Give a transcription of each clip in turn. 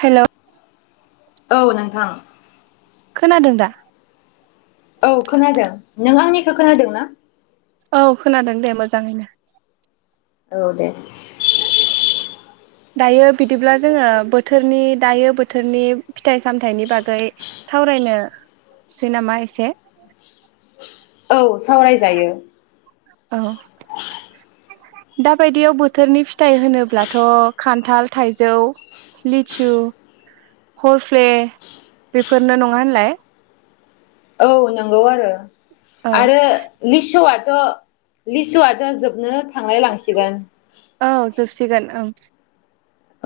हेल' औ नोंथां खोनादों दा औ खोनादों नों आंनिखो खोनादों ना औ खोनादों दे मोजाङैनो औ दे दायो बिदिब्ला जोङो बो थोरनि दायो बोथोरनि फिथाइ सामथाइनि बागै सावरायनोसै नामा एसे औ सावरायजायो औ दाबायदियाव बोथोरनि फिथाइ होनोब्लाथ' खान्थाल थाइजौ लिचु हरफ्ले बेफोरनो नङा होनलाय औ नोंगौ आरो औ आरो लिसुआ थ' लिसुआथ' जोबनो थांलाय लांसिगोन औ जोबसिगोन ओं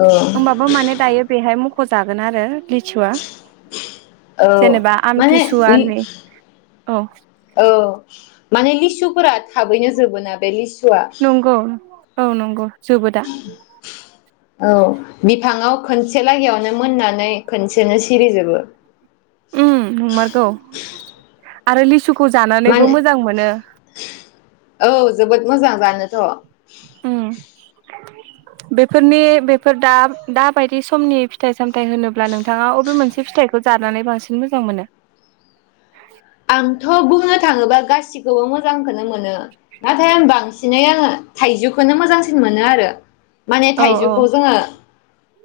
औ होमबाबो माने दायो बेहाय म फजागोन आरो लिचुआ औ माने इ औ औ माने लिसुफोरा थाबैनो जोबोना बे लिसु नंगौ औ नंगौ जोबो दा औ बिफाङाव खोनसे लागायावनो मोननानै खोनसेनो सिरिजोबो उम नोंमारगौ आरो लिसु खौ जानानैबो मानो मोजां मोनो औ जोबोद मोजां जानोथ' उम बेफोरनि बेफोर दा दाबायदि समनि फिथाइ सामथाइ होनोब्ला नोंथाङा अबे मोनसे फिथाइखौ जानानै बांसिन मोजां मोनो आंथ' बुंनो थाङोबा गासिखौबो मोजांखौनो मोनो नाथाय आं बांसिनै आङो थाइजौ खौनो मोजांसिन मोनो आरो माने औ औ थाइजौखौ जोङो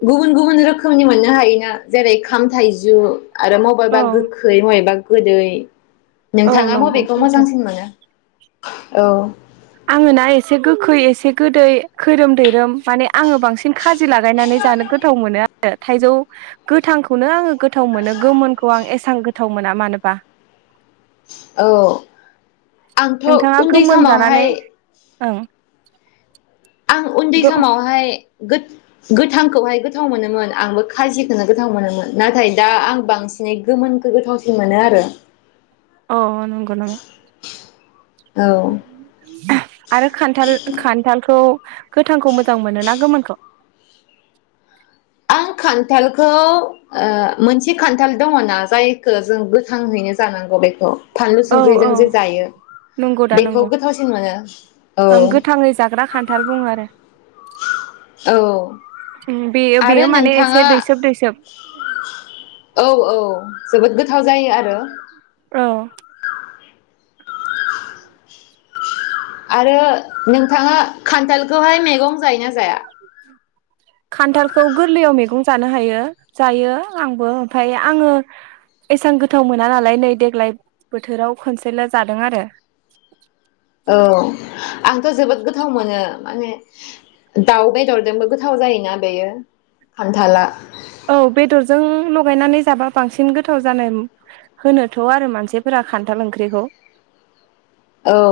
गुबुन गुबुन रोखोमनि मोननो हायोना जेरै खाम थाइजु आरो औ मबेबा गोख्रै मयेबा गोदै औ नोंथाङा नंगौ मबेखौ सैथो मोजांसिन मोनो औ आङो ना एसे गोखै एसे गोदै खैरोम दैैरोम माने आङो बांसिन खाजि लागायनानै जानो गोथाव मोनो आरो थाइजौ गोथांखौनो आङो गोथाव मोनो गोमोनखौ आं एसां गोथाव मोना मानोबा औ आंथ' नोंथाङा उन्दै गोमोन जानानै समावहाय [inaudible] आं उन्दै गो समावहाय गोथ गोथांखौहाय गोथाव मोनोमोन आंबो खाजिखौनो गोथाव मोनोमोन नाथाय दा आं बांसिनै गोमोनखौ गोथावसिन मोनो आरो अ नंगौ नामा औ ओ आरो खान्थाल खान्थालखौ गोथांखौ मोजां मोनोना गोमोनखौ आं खान्थालखौ ओ मोनसे खान्थाल दङना जायखौ जों गोथांहैनो जानांगौ बेखौ फानलु औ औ संख्रिजों जे जायो नंगौ दा बेखौ नंगौ गोथावसिन मोनो औ ओं गोथाङै जाग्रा खान्थाल बुङो आरो औ बेयो आरो बेयो माने नोंथाङा एसे दैसोब दैसोब औ औ जोबोद गोथाव जायो आरो औ आरो नोंथाङा खान्थालखौहाय मैगं जायो ना जाया खान्थालखौ गोरलैयाव मैगं जानो हायो जायो आंबो ओमफाय आङो एसेां गोथाव मोना नालाय नै देग्लाय बोथोराव खनसेल' जादों आरो औ आंथ' जोबोद गोथाव मोनो माने दाउ बेदरजोंबो गोथाव जायोना बेयो खान्थाला औ बेदरजों लगायनानै जाबा बांसिन गोथाव जानो होनोथ' आरो मानसिफोरा खान्थाल ओंख्रिखौ औ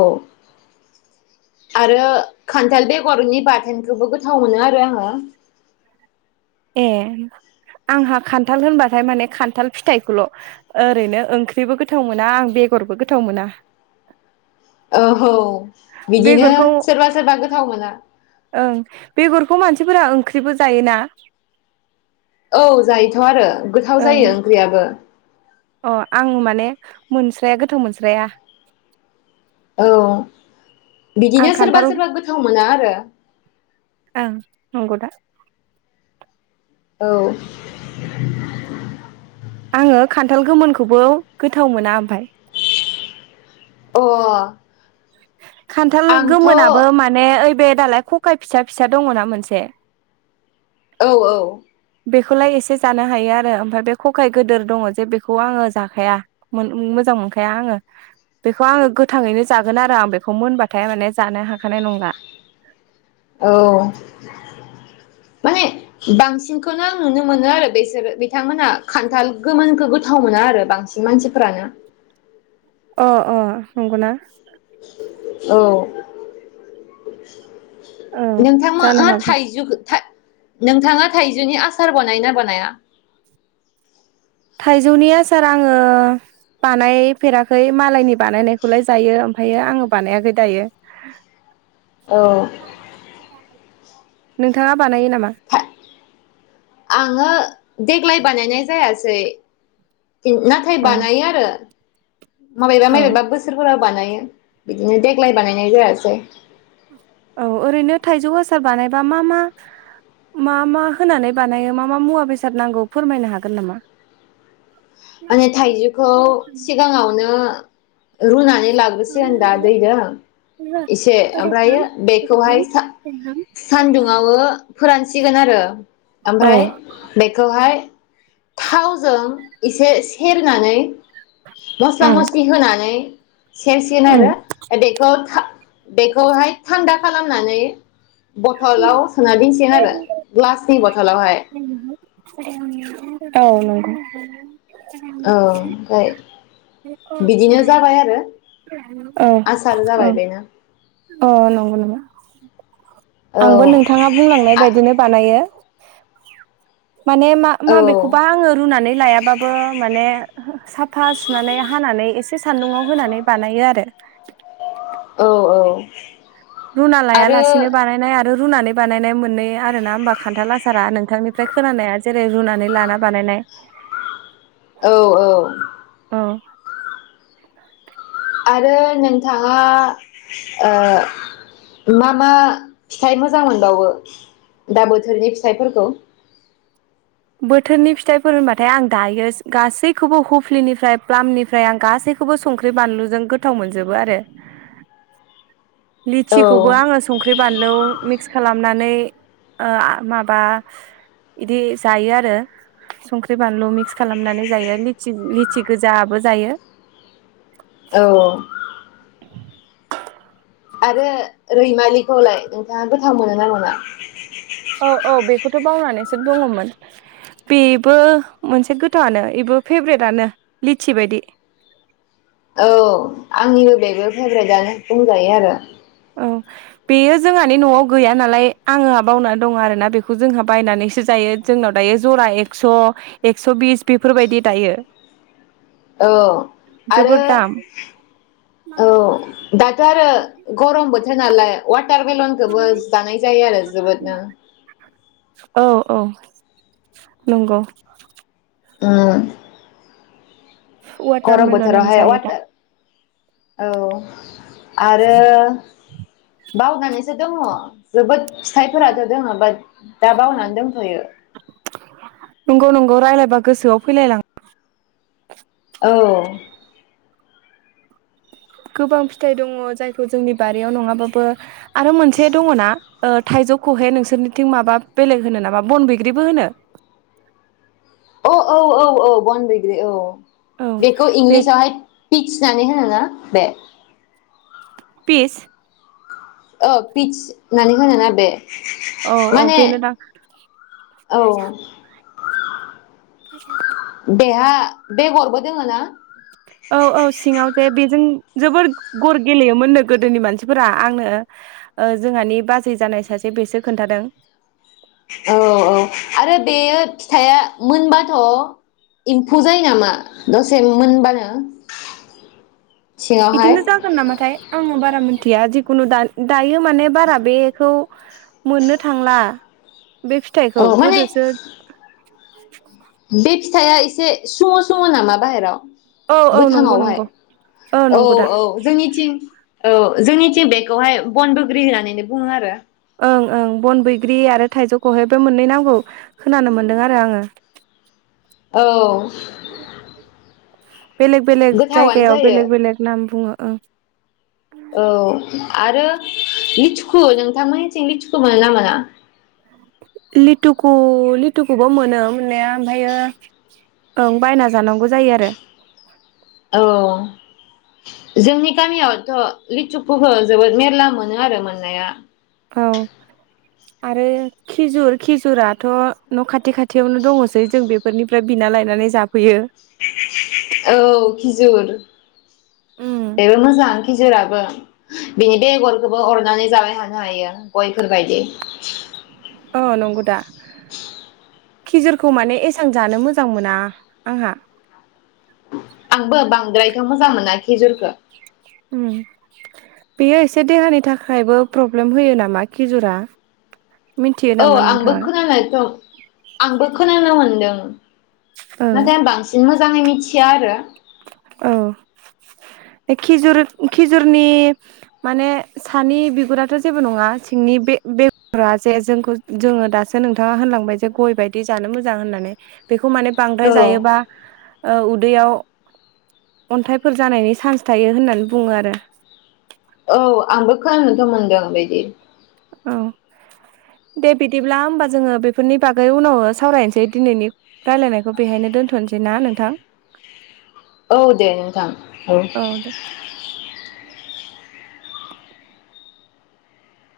आरो खान्थाल बेगरनि बाथोनखौबो गोथाव मोनो आरो आङो ए आंहा खान्थाल होनबाथाय माने खान्थाल फिथाइखौल' ओरैनो ओंख्रिबो गोथाव मोना आं बेगरबो गोथाव मोना औ हौ बिदिनो बेगरखौ सोरबा सोरबा गोथाव मोना बेखौ मानसिफोरा ओंख्रिबो जायोना औ जायोथ' आरो गोथाव ओं जायो ओंख्रियाबो अ आं माने मोनस्राया गोथाव मोनस्राया औ आं बिदिनो खान्थाल सोरबा सोरबा गोथाव मोना आरो ओं नंगौ दा औ आङो खान्थाल गोमोनखौबो गोथाव मोना ओमफाय अ खान्थाल आंथ' गोमोनाबो औ माने ओइ दालाय खकाय फिसा फिसा दङ ना मोनसे। औ औ। बेखौलाय एसे जानो हायो आरो ओमफाय बे खखाय गोदोर दङ जे बेखौ आङो जाखाया मो मोजां मोनखाया आङो बेखौ आङो गोथाङैनो जा [unintelligible] बेखौ [unintelligible] हाथाय माने जानो हाखानाय नंला। औ। माने बांसिनखौनो आं नुनो मोनो आरो बेसोर बिथांमोनहा खान्थाल गोमोनखौ गोथाव मोना आरो बांसिन मानसिफोरानो। अ अ नंगौना? औ। औ नोंथां मोन जानो ओ हागौ थाइजुखो थाइ नोंथाङा थाइजौनि आसार बानोना बनाया? थाइजौनि आसार आङो बानायफेराखै मालायनि बानायनायखौलाय जायो ओमफायो आङो बानायाखै दायो। [inaudible] नोंथाङा? बानायो नामा? था आङो देग्लाय बानायनाय जायासै। नाथाय अ बानायो आरो। माबायबा औ माबेबा बोसोरफोरा [unintelligible] बानायो देग्लाय बानायनाय जायासै। औ ओरैनो थाइजौ आसार बानायबा मा मा मा मा होनानै बानायो मा मा मुवा बेसाद नांगौ फोरमायनो हागोन नामा? माने थाइजौखौ औ सिगाङावनो रुनानै लाग्रोसिगोन दा नंगौ दैजों एसे ओमफ्रायो बेखौहाय सान्दुंआवो फोरानसिगोन आरो। ओमफ्राय बेखौहाय। थावजों एसे सेरनानै मस्ला मस्लि होनानै। सेरसिगोन आरो बेखौ था बेखौहाय थान्दा खालामनानै। बथ'लाव सोना दसै आरो ग्लासनि बथलावहाय। औ नंगौ। औ ओमफाय [unintelligible] अ आसार अ जाबाय बेनो अ नंगौ नामा [inaudible] औ आंबो नोंथाङा बुंलांनाय बायदिनो बानायो माने मा औ माबेखौबा आङो रुनानै लायाबाबो माने सा फा सुनानै हानानै एसे सान्दुंआव होनानै बानायो आरो औ औ रुना लाया आरो लासिनो बानायनाय रुनानै बानायनाय मोननै आरो ना होमबा खान्थाल आसारा नोंथांनिफ्राय खोनानाया जेरै रुनानै लाना बानायनाय औ औ औ आरो नोंथाङा ओ मा मा फिथाइ मोजां मोनबावो दा बोथोरनि फिथाइफोरखौ बोथोरनि फिथाइफोर होनबाथाय आं दायो गासैखौबो हुफलिनिफ्राय प्लामनिफ्राय आं गासैखौबो संख्रि बानलुजों गोथाव मोनजोबो आरो औ लिचिखौबो आङो संख्रि बानलु मिक्स खालामनानै ओ माबा इदि जायो आरो संख्रि बानलु मिक्स खालामनानै जायो लिचि लिचि गोजाबो जायो औ [inaudible] आरो रैमालिखौलाय नोंथाङा गोथाव मोनो ना मोना दङोमोन बेबो मोनसे गोथावआनो इबो फेभ्रेटानो लिचि बायदि औ आंनिबो बेबो फेभ्रेटानो बुंजायो आरो औ बेयो जोंहानि न'आव गैया नालाय आङो बावनानै दङ आरोना बेखौ जोंहा बायनानैसो जायो जोंनाव दायो जरा एक्स' एक्स' बिस बेफोरबायदि दायो औ आरो जोबोद दाम औ दाथ' आरो गरम बोथोर नालाय वाटार खौबो जानाय जायो [unintelligible] जोबोदनो औ औ नंगौ उम गरम वाटारमेलन आं बोथोरावहाय जायो दा अवाटार औ आरो बावनानैसो दङ जोबोद फिथाइफोराथ' दङ बाथ दा बावनानै दंथ'यो गौ रायलायबा गोसोआव फैलायला औ गोबां फिथाइ दङ जायखौ जोंनि बारियाव नङाबाबो आरो मोनसे दङना ओ थाइजौ खहेखौहाय नोंसोरनिथिं माबा बेलेग होनो नामा बन बैग्रिबो होनो औ औ औ औ बन बैग्रि औ औ बेखौ बे इंलिसावहाय पि फि नानै होनोना बे पिस औ पिटस होननानै होनोना बे औ औ माने बेनो दां औ [inaudible] बेहा बेगरबो दोङो ना औ औ सिङाव दे बेजों जोबोर गर गेलेयोमोननो गोदोनि मानसिफोरा आंनो ओ जोंहानि बाजै जानाय सासे बेसो खोन्थादों औ औ आरो बेयो फिथाइया मोनबाथ' एम्फौ जायो नामा दसे मोनबानो सिङावहाय बिदिनो जागोन नामाथाय आङो बारा मोन थिया जिखुनु दायो माने बारा बेखौ मोननो थांला बे औ फिथाइखौ माने गोदोसो [inaudible] बे फिथाइआ एसे सुमु सुमु नामा बाहेराव औ औ नंगौ गोथांआवहाय नंगौ औ नंगौ दा औ जोंनिथिं औ जोंनिथि बेखौहाय बन बग्रि होननानै बुङो आरो ओं ओं बन बैग्रि आरो थाइजौ खहेबो मोननै नांगौ खोनानो मोन्दों आरो आङो औ [inaudible] बेलेग बेलेग गोथावानो जायगायाव जायो बेलेग बेलेग नाम बुङो ओं औ आरो लिथुखु नोंथां लिथुखु मोनो ना मोना लिथुखौ लिथुखौबो मोनो मोननाया ओमफ्राययो ओं बायना जानांगौ जायो आरो औ जोंनि गामियावथ' लिथुखौहो जोबोद मेरला मोनो आरो मोननाया औ आरो खिजुर खिजुराथ' न' खाथि खाथियावनो दङसै जों बेफोरनिफ्राय बिना लायनानै जाफैयो औ खिजुर एबो मोजां खिजुराबो बिनि बेगरखौबो अरनानै जाबाय थानो हायो गयफोर बायदि औ नंगौ दा खिजुरखौ माने एसबां जानो मोजां मोना आंहा आंबो बांद्रायथ' मोजां मोना खिजुरखो ओम बेयो एसे देहानि थाखायबो प्रब्लेम होयो नामा खिजुरा मिथियो औ नामा आंबो नोंथाङा खोनायखौ आंबो खोनानो मोनदों ओं ओं नाथाय बांसिन मोजां मोजाङै मिथिया आरो औ बे खिजुर खिजुरनि माने सानि बिगुराथ' जेबो नङा सिंनि बे बेगरा जे जोंखौ जोङो दासो नोंथाङा होनलांबाय जे गय बायदि जानो मोजां होननानै बेखौ खौ माने बांद्राय औ जायोबा ओ उदैयाव अन्थाइफोर जानायनि चान्स थायो होननानै बुङो आरो औ आंबो खोनानोथ' मोनदों बिदि औ दे बिदिब्ला होमबा जोङो बेफोरनि बागै उनाव सावरायनोसै दिनैनि रायलायनायखौ बेहायनो दोन्थ'नोसै ना नोंथां औ दे नोंथां औ